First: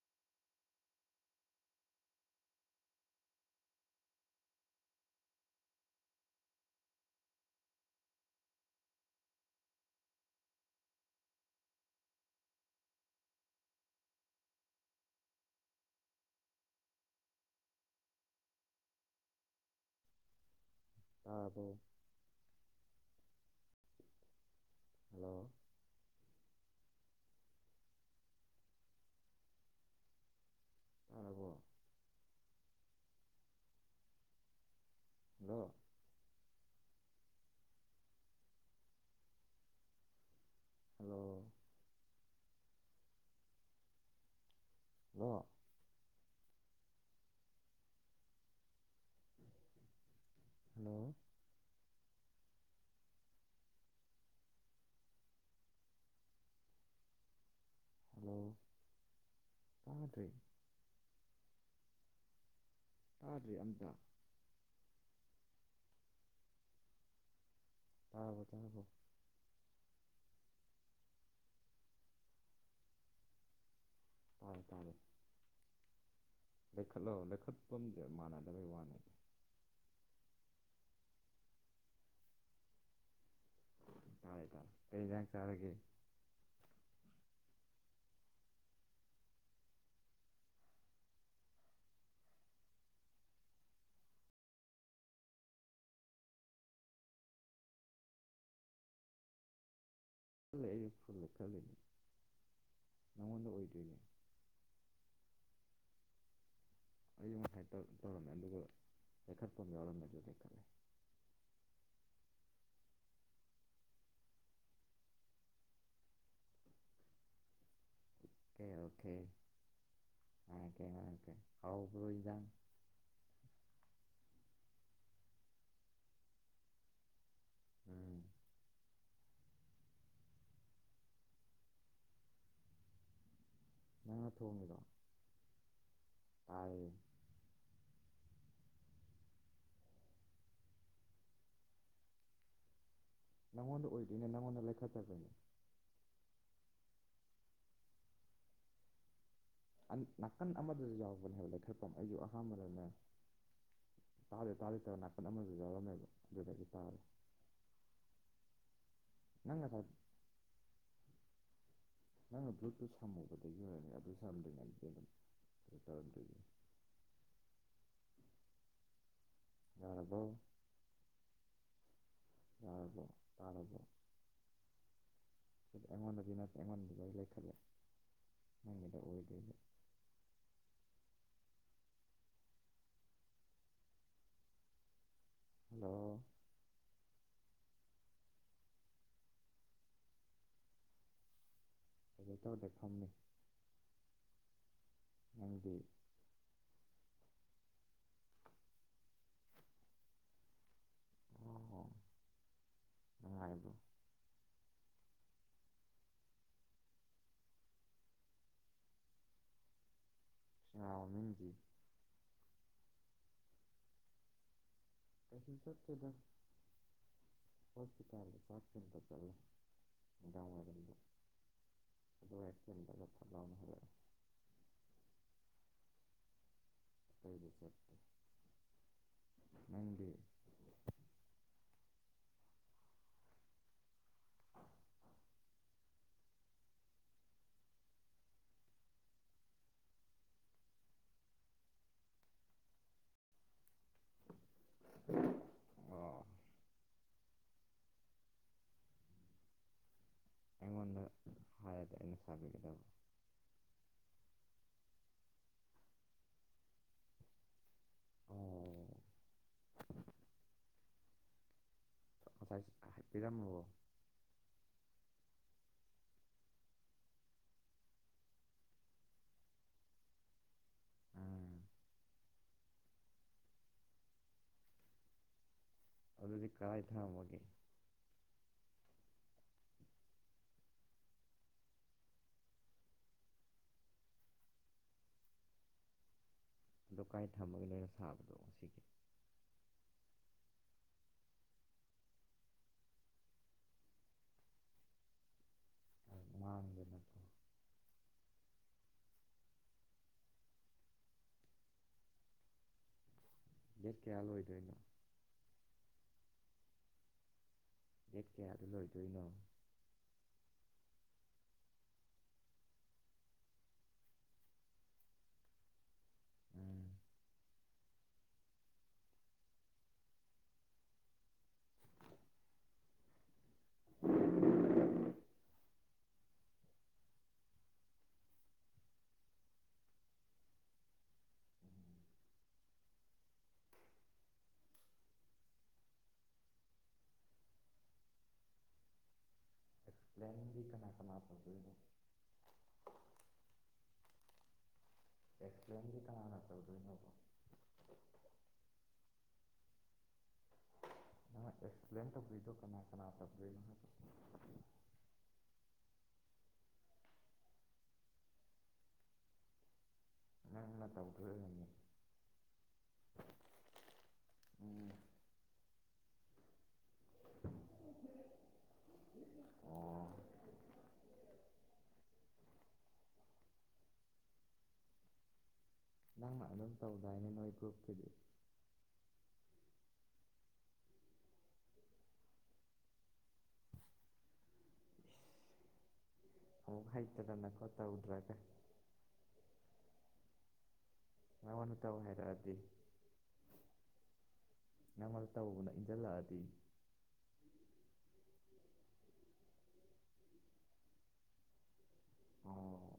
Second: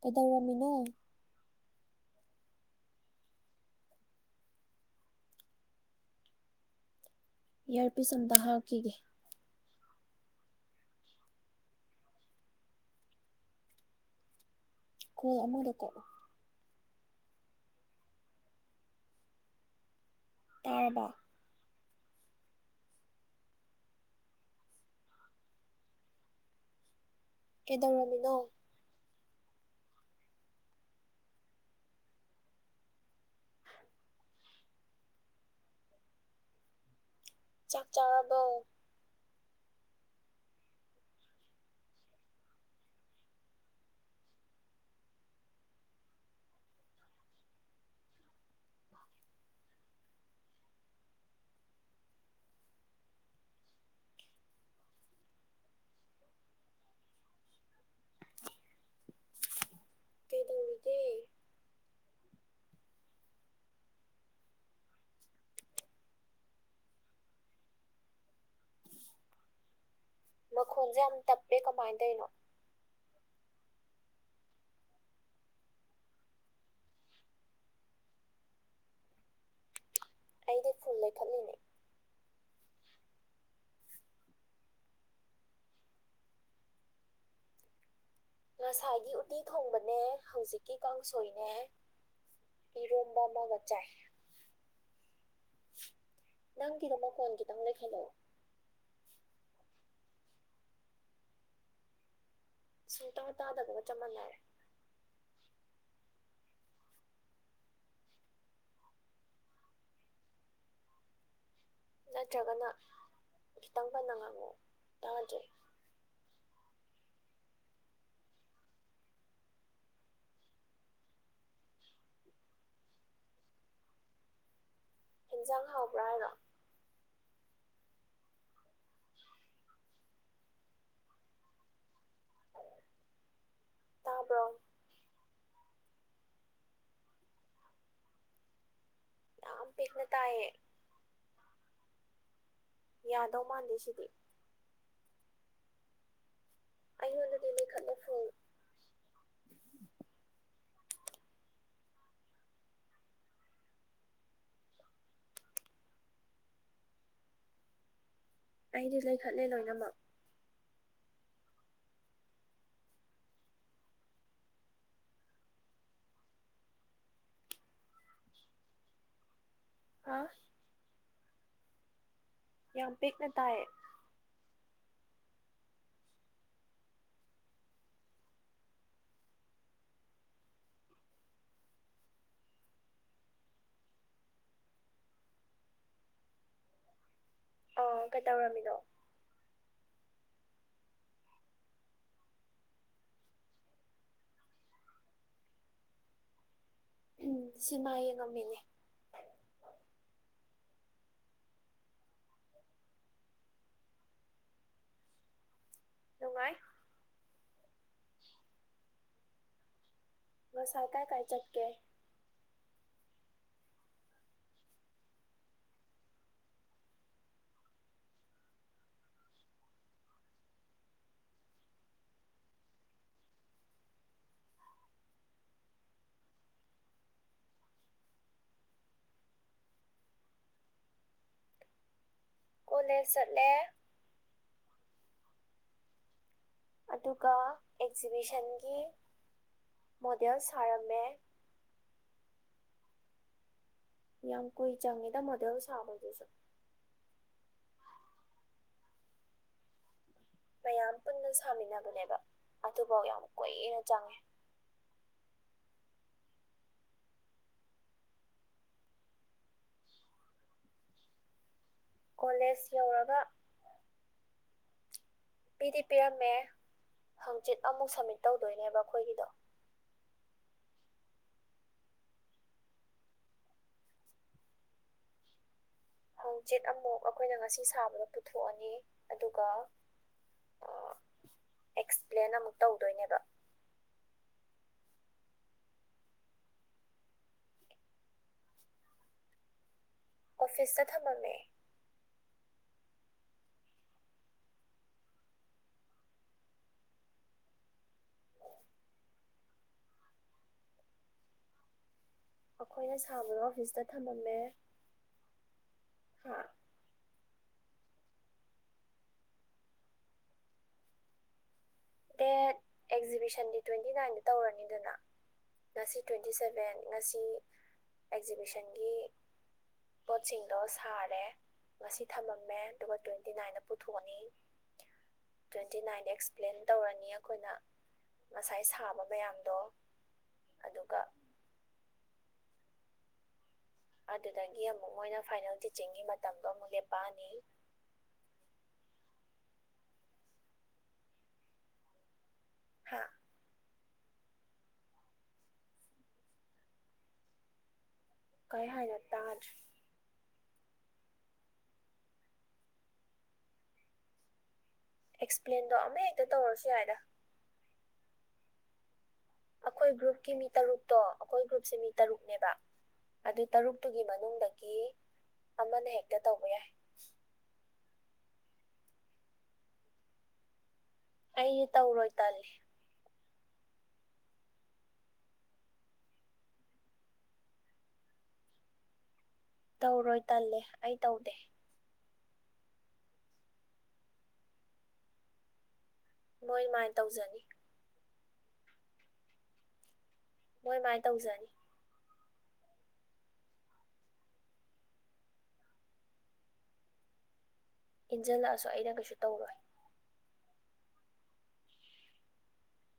ꯀꯩꯗꯧꯔꯝꯃꯤꯅꯣ ꯌꯔꯄꯤꯁ ꯑꯝꯇ ꯍꯥꯞꯈꯤꯒꯦ ꯀꯣ ꯑꯃꯗ ꯀꯣꯛ ꯇꯥꯔꯕ ꯇꯥꯔꯕꯣ ꯍꯂꯣ ꯀꯩꯗꯧꯔꯝꯃꯤꯅꯣ ꯇꯥꯔꯕꯣ ꯍꯜꯂꯣ ꯆꯥꯛ ꯆꯥꯔꯕꯣ ꯍꯜꯂꯣ ꯑꯣ ꯍꯜꯂꯣ ꯍꯜꯂꯣ ꯇꯥꯗ꯭ꯔꯦ ꯀꯩꯗꯧꯔꯤꯒꯦ ꯇꯥꯗ꯭ꯔꯦ ꯑꯝꯇ ꯇꯥꯕ꯭ꯔꯣ ꯇꯥꯕ꯭ꯔꯣ ꯃꯈꯣꯜꯁꯦ ꯌꯥꯝ ꯇꯞꯄꯦ ꯀꯃꯥꯏ ꯇꯩꯅꯣ ꯇꯥꯔꯦ ꯇꯥꯔꯦ ꯂꯩꯈꯠꯂꯣ ꯂꯩꯈꯠꯄꯝꯁꯦ ꯃꯥꯟꯅꯗꯕꯩ ꯃꯥꯅꯦ ꯑꯩꯗꯤ ꯐꯨꯜ ꯂꯩꯈꯠꯂꯤꯅꯦ ꯇꯥꯔꯦ ꯇꯥꯔꯦ ꯀꯩ ꯖꯥꯡ ꯆꯥꯔꯒꯦ ꯉꯁꯥꯏꯒꯤ ꯎꯇꯤ ꯊꯣꯡꯕꯅꯦ ꯍꯧꯖꯤꯛꯀꯤ ꯀꯥꯡꯁꯣꯏꯅꯦ ꯏꯔꯣꯝꯕ ꯑꯃꯒ ꯆꯥꯏ ꯅꯪꯒꯤꯗ ꯃꯈꯣꯟ ꯈꯤꯇꯪ ꯂꯩꯈꯠꯂꯣ ꯈꯠꯂꯦ ꯑꯩ ꯐꯨꯜ ꯂꯩꯈꯠꯂꯦ ꯁꯨꯡꯇ ꯇꯥꯗꯕꯒ ꯆꯞ ꯃꯥꯟꯅꯔꯦ ꯑꯩ ꯉꯁꯥꯏ ꯇꯧ ꯇꯧꯔꯝꯃꯦ ꯑꯗꯨꯒ ꯂꯩꯩꯈꯠꯐꯝ ꯌꯥꯎꯔꯝꯃꯦ ꯑꯗꯨ ꯂꯩꯈꯠꯂꯦ ꯅꯠꯇ꯭ꯔꯒꯅ ꯈꯤꯇꯪ ꯀꯟꯅ ꯉꯥꯡꯉꯛꯑꯣ ꯇꯥꯗ꯭ꯔꯦ ꯑꯣꯀꯦ ꯑꯣꯀꯦ ꯉꯥꯡꯉꯛꯀꯦ ꯉꯥꯡꯉꯛꯀꯦ ꯍꯥꯎꯕ꯭ꯔꯣ ꯏꯗꯥ [inaudible] ꯍꯤꯟꯖꯥꯡ ꯍꯥꯎꯕ꯭ꯔꯥ ꯍꯥꯏꯔꯣ [inaudible] ꯅꯪꯅ ꯇꯥꯕ꯭ꯔꯣ ꯊꯣꯡꯉꯤꯔꯣ ꯇꯥꯏꯌꯦ ꯌꯥꯝ ꯄꯤꯛꯅ ꯇꯥꯏꯌꯦ ꯌꯥꯗꯧ ꯃꯥꯟꯗꯦ ꯅꯪꯉꯣꯟꯗ ꯁꯤꯗꯤ ꯑꯣꯏꯗꯣꯏꯅꯦ ꯅꯪꯉꯣꯟꯗ ꯂꯩꯈꯠꯇꯕꯩꯅꯦ ꯑꯩꯉꯣꯟꯗꯗꯤ ꯂꯩꯈꯠꯂꯦ ꯐꯨꯜ ꯅꯥꯀꯟ ꯑꯃꯗꯁꯨ ꯌꯥꯎꯕꯅꯦꯕ ꯂꯩꯈꯠꯄꯝ ꯑꯩꯁꯨ ꯑꯍꯥꯟꯕꯗꯅꯦ ꯇꯥꯗꯦ ꯇꯥꯗꯦ ꯇꯧꯔ ꯅꯀꯟ ꯑꯃꯁꯨ ꯌꯥꯎꯔꯝꯃꯦꯕ ꯑꯗꯨꯗꯒꯤ ꯇꯥꯔꯦ ꯑꯩꯗꯤ ꯂꯩꯈꯠꯂꯦ ꯅꯪ ꯉꯁꯥꯏ ꯂꯣꯏꯅꯃꯛ ꯅꯪꯅ ꯕ꯭ꯂꯨꯇꯨꯠ ꯁꯝꯃꯨꯕꯗꯒꯤ ꯑꯣꯏꯔꯅꯦ ꯑꯗꯨ ꯁꯝꯗ꯭ꯔꯤꯉꯩꯗꯤ ꯑꯗꯨꯝ ꯒꯤꯇꯔꯗꯤ [unintelligible] ꯍꯥ ꯌꯥꯔꯕꯣ ꯌꯥꯝ ꯌꯥꯔꯕꯣ ꯄꯤꯛꯅ ꯇꯥꯏꯌꯦ ꯇꯥꯔꯕꯣ ꯑꯩꯉꯣꯟꯗꯗꯤ ꯅꯠꯇꯦ ꯑꯩꯉꯣꯟꯗꯗꯤ ꯂꯣꯢ ꯂꯩꯈꯠꯂꯦ ꯅꯪꯒꯤꯗ ꯑꯣꯏꯗꯣꯢꯕ ꯍꯜꯂꯣ ꯑꯥ ꯀꯩꯗꯧꯔꯝꯃꯤꯅꯣ ꯀꯩꯁꯨꯝ ꯇꯧꯗꯦ ꯐꯝꯃꯤ ꯅꯪꯗꯤ ꯎꯝ ꯁꯤꯃꯥ ꯌꯦꯡꯉꯝꯃꯤꯅꯦ ꯎꯝ ꯎꯝ ꯅꯨꯡꯉꯥꯏꯕ꯭ꯔꯣ ꯅꯨꯡꯉꯥꯏ ꯀꯅꯥ ꯉꯁꯥꯏ ꯀꯥꯏ ꯀꯥꯏ ꯃꯃꯤꯡꯗꯤ ꯆꯠꯀꯦ ꯀꯩꯁꯨ ꯆꯠꯇꯦꯗ ꯍꯣꯁꯄꯤꯇꯥꯜꯗ ꯆꯥꯛ ꯊꯤꯟꯕ ꯆꯠꯂꯤ ꯅꯨꯡꯗꯥꯡꯋꯥꯢꯔꯝꯗꯣ ꯑꯗꯨ ꯍꯦꯛ ꯊꯤꯟꯕꯒ ꯐꯠ ꯂꯥꯎ ꯍꯜꯂꯛꯑꯦ [inaudible] [unintelligible] ꯀꯣꯂꯦꯖ ꯆꯠꯂꯦ ꯑꯗꯨꯒ ꯑꯦꯛꯖꯤꯕꯤꯁꯟꯒꯤ ꯃꯣꯗꯦꯜ ꯁꯥꯔꯝꯃꯦ ꯌꯥꯝ ꯀꯨꯏ ꯆꯪꯉꯦꯗ ꯃꯣꯗꯦꯜ ꯁꯥꯥꯕꯒꯤꯁꯨ ꯑꯣ ꯃꯌꯥꯝ ꯑꯩꯉꯣꯟꯗ ꯄꯨꯟꯅ ꯍꯥꯏꯔꯗꯤ ꯁꯥꯃꯤꯟꯅꯕꯅꯦꯕ ꯑꯩꯅ ꯁꯥꯕꯤꯒꯗꯕ ꯑꯗꯨꯕꯧ ꯌꯥꯝ ꯀꯨꯏꯅ ꯆꯪꯉꯦ ꯑꯣ ꯉꯁꯥꯏ ꯀꯣꯂꯦꯖ ꯌꯧꯔꯒ ꯍꯥꯏꯕꯤꯔꯝꯃꯕꯣ ꯄꯤꯗꯤ ꯄꯤꯔꯝꯃꯦ ꯍꯪꯆꯤꯠ ꯑꯃꯨꯛ ꯁꯝꯃꯤꯠ ꯇꯧꯗꯣꯏꯅꯦꯕ ꯑꯈꯣꯏꯒꯤꯗꯣ ꯎꯝ ꯑꯗꯨꯗꯤ ꯍꯪꯆꯤꯠ ꯀꯗꯥꯏ ꯑꯃꯨꯛ ꯑꯩꯈꯣꯏꯅ ꯊꯝꯃꯒꯦ ꯉꯁꯤ ꯁꯥꯕꯗꯣ ꯄꯨꯊꯣꯛꯑꯅꯤ ꯑꯗꯨꯒ ꯑꯥ ꯑꯦꯛꯁꯄ꯭ꯂꯦꯟ ꯑꯃꯨꯛ ꯇꯧꯗꯣꯏꯅꯦꯕ ꯗꯨ ꯀꯥꯏ ꯊꯝꯃꯒꯦ ꯂꯩꯔ ꯁꯥꯕꯗꯣ ꯑꯁꯤꯒꯤ ꯑꯣꯐꯤꯁꯇ ꯊꯝꯃꯝꯃꯦ ꯃꯥꯡꯗꯅꯀꯣ ꯑꯈꯣꯏꯅ ꯁꯥꯕꯗꯣ ꯑꯣꯐꯤꯁꯇ ꯗꯦꯠ ꯀꯌꯥ ꯊꯝꯃꯝꯃꯦ ꯂꯣꯏꯗꯣꯏꯅꯣ ꯍꯥ ꯗꯦꯠ ꯀꯌꯥꯗ ꯂꯣꯏꯗꯣꯏꯅꯣ ꯗꯦꯠ ꯑꯦꯛꯖꯤꯕꯤꯁꯟꯗꯤ ꯇ꯭ꯋꯦꯟꯇꯤ ꯅꯥꯏꯟꯗ ꯇꯧꯔꯅꯤꯗꯅ ꯉꯁꯤ ꯇ꯭ꯋꯦꯟꯇꯤ ꯁꯚꯦꯟ ꯎꯝ ꯉꯁꯤ ꯑꯦꯛꯖꯤꯕꯤꯁꯟꯒꯤ ꯄꯣꯠꯁꯤꯡꯗꯣ ꯁꯥꯔꯦ ꯉꯁꯤ ꯊꯅꯝꯃꯦ ꯑꯗꯨꯒ ꯇ꯭ꯋꯦꯟꯇꯤ ꯅꯥꯏꯟꯗ ꯄꯨꯊꯣꯛꯑꯅꯤ ꯇ꯭ꯋꯦꯟꯇꯤ ꯅꯥꯏꯟꯗ ꯑꯦꯛꯁꯄ꯭ꯂꯦꯟ ꯇꯧꯔꯅꯤ ꯑꯈꯣꯏꯅ ꯉꯁꯥꯏ ꯁꯥꯕ ꯃꯌꯥꯝꯗꯣ ꯑꯗꯨꯒ ꯑꯗꯨꯗꯒꯤ ꯑꯃꯨꯛ ꯃꯣꯏꯅ ꯐꯥꯏꯅꯦꯜ ꯇꯤꯆꯤꯡꯒꯤ ꯃꯇꯝꯗꯣ ꯑꯃꯨꯛ ꯂꯦꯞꯄꯛꯑꯅꯤ [inaudible] ꯑꯦꯛꯁꯄ꯭ꯂꯦꯟꯗꯤ ꯀꯅꯥ ꯀꯅꯥ ꯇꯧꯗꯣꯢꯅꯣ ꯍꯥ ꯑꯦꯛꯁꯄ꯭ꯂꯦꯟꯗꯤ ꯀꯅꯥꯅ ꯇꯧꯗꯣꯢꯅꯣꯕ ꯀꯩ ꯍꯥꯏꯅꯣ ꯇꯥꯗ꯭ꯔꯦ ꯅꯪꯅ ꯑꯦꯛꯁꯄ꯭ꯂꯦꯟ ꯇꯧꯕꯩꯗꯣ ꯀꯅꯥ ꯀꯅꯥ ꯇꯧꯗꯣꯢꯅꯣ ꯍꯥꯏꯕ ꯑꯦꯛꯁꯄ꯭ꯂꯦꯟꯗꯣ ꯑꯃ ꯍꯦꯛꯇ ꯇꯧꯔꯁꯨ ꯌꯥꯏꯗ ꯑꯩꯈꯣꯏ ꯒ꯭ꯔꯨꯞꯀꯤ ꯃꯤ ꯅꯪꯅ ꯇꯔꯨꯛꯇꯣ ꯇꯧꯗꯣꯏ ꯑꯩꯈꯣꯏ ꯑꯣꯏꯔꯝꯅꯤ ꯒ꯭ꯔꯨꯞꯁꯦ ꯃꯤ ꯇꯔꯨꯛꯅꯦꯕ ꯑꯗꯨ ꯇꯔꯨꯛꯇꯨꯒꯤ ꯃꯅꯨꯡꯗꯒꯤ ꯎꯝ ꯑꯃꯅ ꯍꯦꯛꯇ ꯇꯧꯕ ꯌꯥꯏ ꯑꯣ ꯑꯩ ꯇꯧꯔꯣꯏ ꯇꯜꯂꯦ ꯅꯪꯅ ꯑꯗꯨꯝ ꯇꯧꯗꯥꯏꯅꯦ ꯅꯣꯏ ꯒ꯭ꯔꯨꯞꯀꯤꯗꯤ ꯎꯔꯣꯏ ꯇꯜꯂꯦ ꯑꯩ ꯇꯧꯗꯦ ꯃꯣꯏ ꯑꯣ ꯃꯥꯏ ꯇꯧꯖꯅꯤ ꯍꯩꯇꯗꯅ ꯀꯣ ꯇꯧꯗ꯭ꯔꯦ ꯍꯣꯏ ꯃꯥ ꯅꯪꯉꯣꯟ ꯇꯧ ꯍꯥꯏꯔꯛꯑꯗꯤ [inaudible] ꯅꯪꯉꯣꯟꯗ ꯇꯧꯅ ꯏꯟꯖꯜꯂꯛꯑꯗꯤ ꯏꯟꯖꯜꯂꯛꯑꯁꯨ ꯑꯩꯅ ꯀꯩꯁꯨ ꯇꯧꯔꯣꯏ ꯑꯣ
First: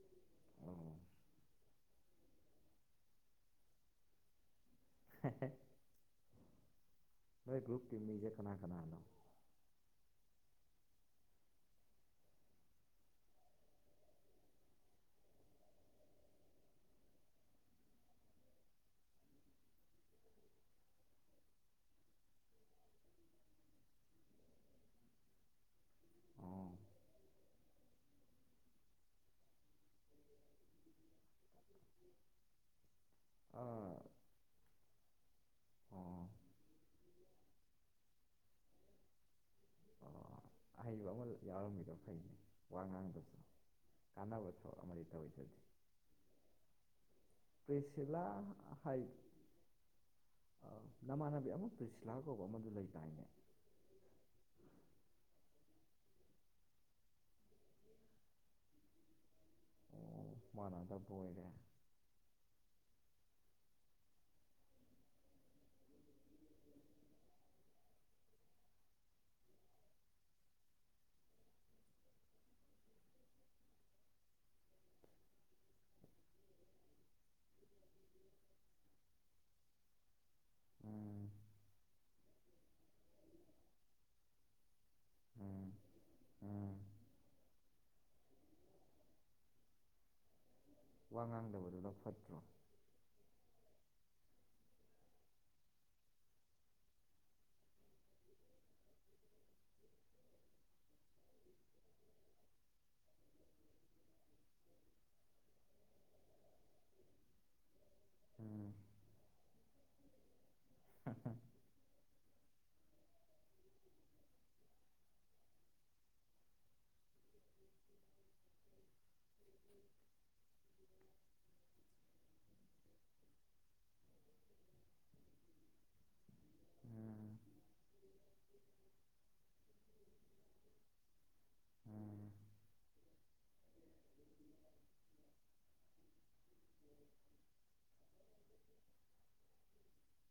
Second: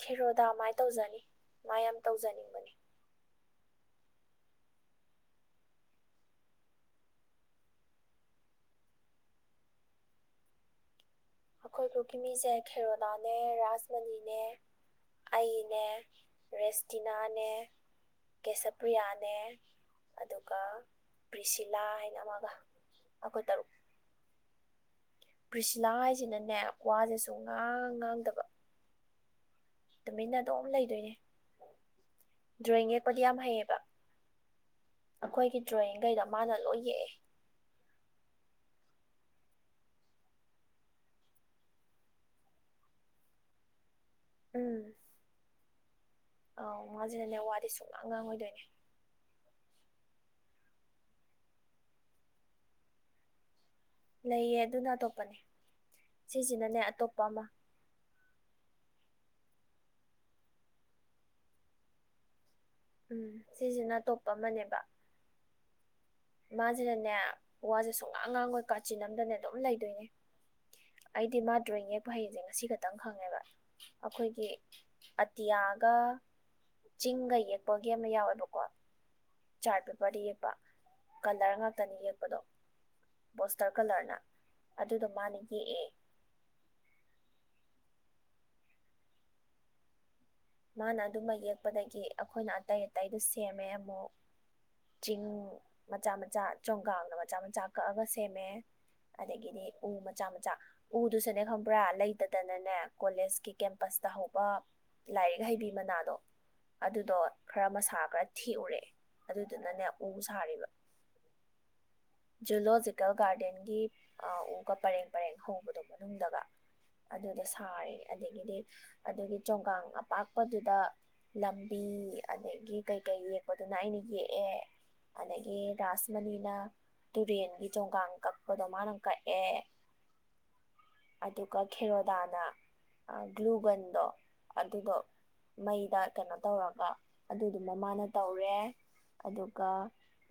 ꯈꯦꯔꯣꯗꯥ ꯃꯥꯏ ꯑꯣ ꯇꯧꯖꯅꯤ ꯃꯥ ꯌꯥꯝ ꯇꯧꯖꯅꯤꯡꯕꯅꯤ [unintelligible] ꯅꯣꯏ ꯒ꯭ꯔꯨꯨꯞꯀꯤ ꯃꯤꯖꯦ ꯀꯅꯥ ꯀꯅꯥꯅꯣ ꯑꯩꯈꯣꯏ ꯒ꯭ꯔꯨꯞꯀꯤ ꯃꯤꯁꯦ ꯈꯦꯔꯣꯗꯥꯅꯦ ꯔꯥꯖꯃꯅꯤꯅꯦ ꯑꯩꯅꯦ ꯔꯦꯁꯇꯤꯅꯥꯅꯦ ꯀꯦꯁꯄ꯭ꯔꯤꯌꯥꯅꯦ ꯑꯗꯨꯒ ꯕ꯭ꯔꯤꯁꯤꯂꯥ ꯍꯥꯏꯅ ꯑꯃꯒ ꯑꯈꯣꯏ ꯇꯔꯨꯛ ꯄ꯭ꯔꯤꯁꯤꯂꯥ ꯍꯥꯏꯁꯤꯅꯅꯦ ꯋꯥꯁꯦ ꯁꯨꯉꯥꯡ ꯉꯥꯡꯗꯕ ꯇꯨꯃꯤꯟꯅ ꯑꯗꯨꯝ ꯂꯩꯗꯣꯏꯅꯦ ꯗ꯭ꯔꯣꯌꯤꯡ ꯌꯦꯛꯄꯗꯤ ꯌꯥꯝ ꯍꯩꯌꯦꯕ ꯑꯥ ꯑꯩꯈꯣꯏꯒꯤ ꯗ꯭ꯔꯣꯌꯤꯡꯒꯩꯗꯣ ꯃꯥꯅ ꯂꯣꯏ ꯌꯦꯛꯑꯦ ꯑꯍꯩꯕ ꯑꯃ ꯌꯥꯎꯔꯝꯃꯤꯗꯣ ꯐꯩꯅꯦ ꯋꯥ ꯉꯥꯡꯗ꯭ꯔꯁꯨ ꯀꯥꯟꯅꯕ ꯊꯕꯛ ꯎꯝ ꯑꯃꯗꯤ ꯇꯧꯔꯤꯗꯨꯗꯤ ꯑꯧ ꯃꯥꯁꯤꯅꯅꯦ ꯋꯥꯗꯤ ꯁꯨꯡꯉꯥꯡ ꯄ꯭ꯔꯤꯁꯤꯂꯥ ꯉꯥꯡꯉꯣꯏꯗꯣꯏꯅꯦ ꯍꯥꯏ ꯑ ꯅꯃꯥꯟꯅꯕꯤ ꯑꯃ ꯇ꯭ꯔꯤꯁꯤꯜꯂꯥ ꯀꯧꯕ ꯑꯃꯗꯨ ꯂꯩꯗꯥꯏꯅꯦ ꯂꯩꯌꯦ ꯑꯗꯨꯅ ꯑꯇꯣꯞꯄꯅꯦ ꯁꯤꯁꯤꯅꯅꯦ ꯑꯇꯣꯞꯄ ꯑꯃ ꯑꯣ ꯃꯥꯟꯅꯗꯕ ꯑꯣꯏꯔꯦ ꯎꯝ ꯁꯤꯁꯤꯅ ꯑꯇꯣꯞꯄ ꯑꯃꯅꯦꯕ ꯃꯥꯁꯤꯅꯅꯦ ꯋꯥꯁꯦ ꯁꯨꯡꯉꯥꯡ ꯉꯥꯡꯉꯣꯏ ꯀꯥꯆꯤꯟ ꯑꯝꯗꯅꯦ ꯑꯗꯨꯝ ꯂꯩꯗꯣꯏꯅꯦ ꯑꯩꯗꯤ ꯃꯥ ꯗ꯭ꯔꯣꯌꯤꯡ ꯌꯦꯛꯄ ꯍꯩꯁꯦ ꯉꯁꯤ ꯈꯛꯇꯪ ꯈꯪꯉꯦꯕ ꯑꯈꯣꯏꯒꯤ ꯑꯇꯤꯌꯥꯒ ꯆꯤꯡꯒ ꯌꯦꯛꯄꯒꯤ ꯑꯃ ꯌꯥꯎꯋꯦꯕꯀꯣ ꯆꯥꯔꯠ ꯄꯦꯄꯔꯗ ꯌꯦꯛꯄ ꯎꯝ ꯀꯂꯔ ꯉꯥꯛꯇꯅꯤ ꯌꯦꯛꯄꯗꯣ ꯄꯣꯁꯇꯔ ꯀꯂꯔꯅ ꯑꯗꯨꯗꯣ ꯃꯥꯅ ꯎꯝ ꯌꯦꯛꯑꯦ ꯎꯝ ꯃꯥꯅ ꯋꯥ ꯑꯗꯨꯃ ꯉꯥꯡꯗꯕꯗꯨꯅ ꯌꯦꯛꯄꯗꯒꯤ ꯐꯠꯇ꯭ꯔꯣ ꯑꯩꯈꯣꯏꯅ ꯑꯇꯩ ꯑꯇꯩꯗꯨ ꯁꯦꯝꯃꯦ ꯑꯃꯨꯛ ꯆꯤꯡ ꯃꯆꯥ ꯃꯆꯥ ꯆꯣꯡꯒꯥꯡꯅ ꯃꯆꯥ ꯃꯆꯥ ꯀꯛꯑꯒ ꯁꯦꯝꯃꯦ ꯑꯗꯒꯤꯗꯤ ꯎ ꯃꯆꯥ ꯃꯆꯥ ꯎꯗꯨꯁꯨꯅꯦ ꯈꯪꯕ꯭ꯔꯥ ꯂꯩꯇꯗꯅꯅꯦ ꯀꯣꯂꯦꯖꯀꯤ ꯀꯦꯝꯄꯁ ꯗꯍꯧꯕ ꯂꯥꯏꯔꯤꯛ ꯍꯩꯕꯤ ꯃꯅꯥꯗꯣ ꯑꯗꯨꯗꯣ ꯈ꯭ꯔ ꯃꯁꯥ ꯈ꯭ꯔ ꯎꯝ ꯊꯦꯛꯎꯔꯦ ꯑꯗꯨꯗꯨꯅꯅꯦ ꯎ ꯁꯥꯔꯤꯕ [unintelligible] ꯖꯨꯂꯣꯖꯤꯀꯦꯜ ꯒꯥꯔꯗꯦꯟꯒꯤ ꯑ ꯎꯒ ꯄꯔꯦꯡ ꯄꯔꯦꯡ ꯍꯧꯕꯗꯣ ꯃꯅꯨꯡꯗꯒ ꯑꯗꯨꯗ ꯁꯥꯔꯦ ꯑꯗꯒꯤꯗꯤ ꯑꯗꯨꯒꯤ ꯆꯣꯡꯒꯥꯡ ꯄꯥꯛꯄꯗꯨꯗ ꯂꯝꯕꯤ ꯑꯗꯒꯤ ꯀꯩ ꯀꯩ ꯌꯦꯛꯄꯗꯨꯅ ꯑꯩꯅ ꯌꯦꯛꯑꯦ ꯑꯗꯒꯤ ꯔꯥꯁꯃꯅꯤꯅ ꯎꯝ ꯇꯨꯔꯦꯟꯒꯤ ꯆꯣꯡꯒꯥꯡ ꯀꯛꯄꯗꯣ ꯃꯥꯅ ꯀꯛꯑꯦ ꯑꯗꯨꯒ ꯎꯝ ꯈꯦꯔꯣꯗꯥꯅ ꯑ ꯒ꯭ꯂꯨꯒꯟꯗꯣ ꯑꯟ ꯑꯗꯨꯗꯣ ꯃꯩꯗ ꯀꯩꯅꯣ ꯇꯧꯔꯒ ꯑꯗꯨꯗꯨꯅ ꯃꯥꯅ ꯇꯧꯔꯦ ꯑꯗꯨꯒ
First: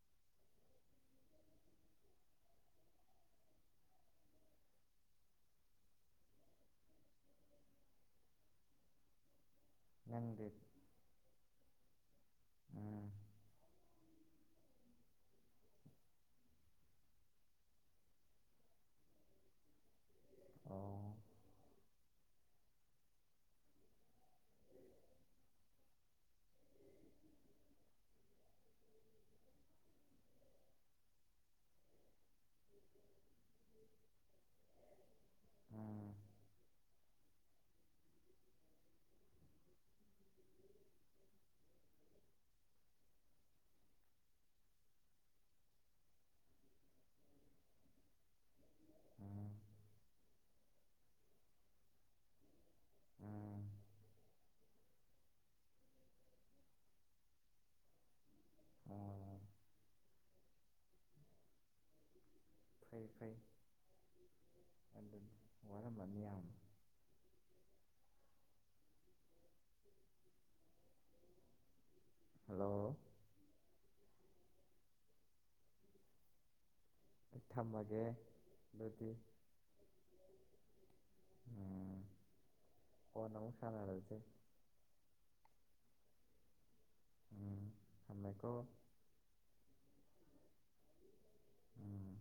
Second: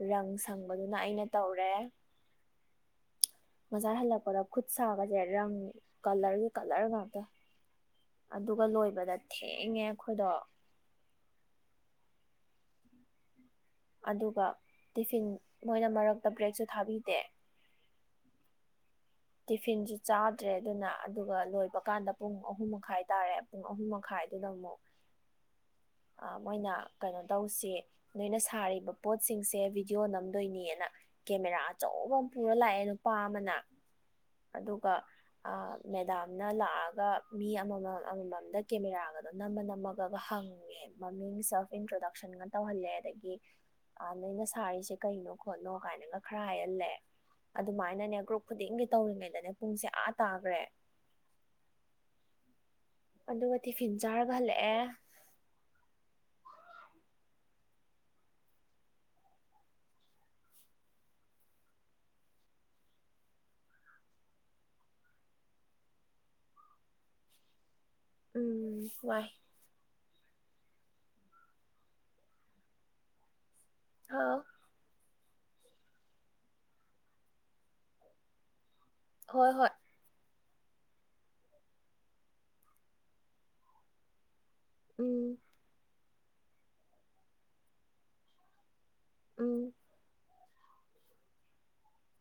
ꯔꯪ ꯁꯪꯕꯗꯨꯅ ꯑꯩꯅ ꯇꯧꯔꯦ ꯕꯖꯥꯔ ꯍꯜꯂꯛꯄꯗ ꯈꯨꯠ ꯁꯥꯒꯁꯦ ꯔꯪ ꯀꯂꯔꯒꯤ ꯀꯂꯔ ꯉꯥꯛꯇ ꯑꯗꯨꯒ ꯂꯣꯏꯕꯗ ꯊꯦꯡꯉꯦ ꯑꯩꯈꯣꯏꯗꯣ ꯅꯪꯗꯤ ꯎꯝ ꯑꯗꯨꯒ ꯇꯤꯐꯤꯟ ꯃꯣꯏꯅ ꯃꯔꯛꯇ ꯕ꯭ꯔꯦꯛꯁꯨ ꯊꯥꯕꯤꯗꯦ ꯇꯤꯐꯤꯟꯁꯨ ꯆꯥꯗ꯭ꯔꯦ ꯑꯗꯨꯅ ꯑꯣ ꯑꯗꯨꯒ ꯂꯣꯏꯕ ꯀꯥꯟꯗ ꯄꯨꯡ ꯑꯍꯨꯝ ꯃꯈꯥꯏ ꯇꯥꯔꯦ ꯄꯨꯡ ꯑꯍꯨꯝ ꯃꯈꯥꯏ ꯗꯨꯗ ꯑꯃꯨꯛ ꯑ ꯃꯣꯏꯅ ꯀꯩꯅꯣ ꯇꯧꯁꯦ ꯅꯣꯏꯅ ꯁꯥꯔꯤꯕ ꯄꯣꯠꯁꯤꯡꯁꯦ ꯚꯤꯗꯤꯑꯣ ꯅꯝꯗꯣꯏꯅꯦꯅ ꯀꯦꯃꯦꯔꯥ ꯑꯆꯧꯕ ꯑꯃ ꯄꯨꯔ ꯂꯥꯛꯑꯦ ꯅꯨꯄꯥ ꯑꯃꯅ ꯑꯗꯨꯒ ꯑ ꯎꯝ ꯃꯦꯗꯥꯝꯅ ꯂꯥꯛꯑꯒ ꯃꯤ ꯑꯃꯃꯝ ꯑꯃꯃꯝꯗ ꯀꯦꯃꯦꯔꯥꯒꯗꯣ ꯅꯝ ꯅꯝꯃ ꯅꯝꯃꯒꯒ ꯍꯪꯉꯦ ꯃꯃꯤꯡ ꯁꯦꯜꯐ ꯏꯟꯇ꯭ꯔꯗꯛꯁꯟꯒ ꯇꯧꯍꯜꯂꯦ ꯑꯗꯒꯤ ꯑ ꯅꯣꯏꯅ ꯁꯥꯔꯤꯁꯦ ꯀꯩꯅꯣ ꯈꯣꯠꯅꯣ ꯀꯥꯏꯅꯒ ꯈꯔ ꯍꯥꯏꯍꯜꯂꯦ ꯑꯗꯨꯃꯥꯏꯅꯅꯦ ꯒ꯭ꯔꯨꯞ ꯈꯨꯗꯤꯡꯒꯤ ꯇꯧꯔꯤꯉꯩꯗꯅꯦ ꯎꯝ ꯄꯨꯡꯁꯦ ꯑꯥ ꯇꯥꯒ꯭ꯔꯦ ꯑꯗꯨꯒ ꯎꯝ ꯇꯤꯐꯤꯟ ꯆꯥꯔꯒ ꯍꯜꯂꯛꯑꯦ ꯑꯣ ꯐꯩ ꯐꯩ ꯋꯥꯔꯝꯃꯅꯤ ꯌꯥꯝ ꯎꯝ ꯋꯥꯏ ꯍꯜꯂꯣ ꯍꯥꯎ ꯊꯝꯃꯒꯦ ꯍꯣꯏ ꯍꯣꯏ ꯑꯝ ꯀꯣꯟꯅ ꯑꯃꯨꯛ ꯁꯥꯟꯅꯔꯁꯦ ꯎꯝ ꯎꯝ ꯊꯝꯃꯦꯀꯣ ꯎꯝ ꯎꯝ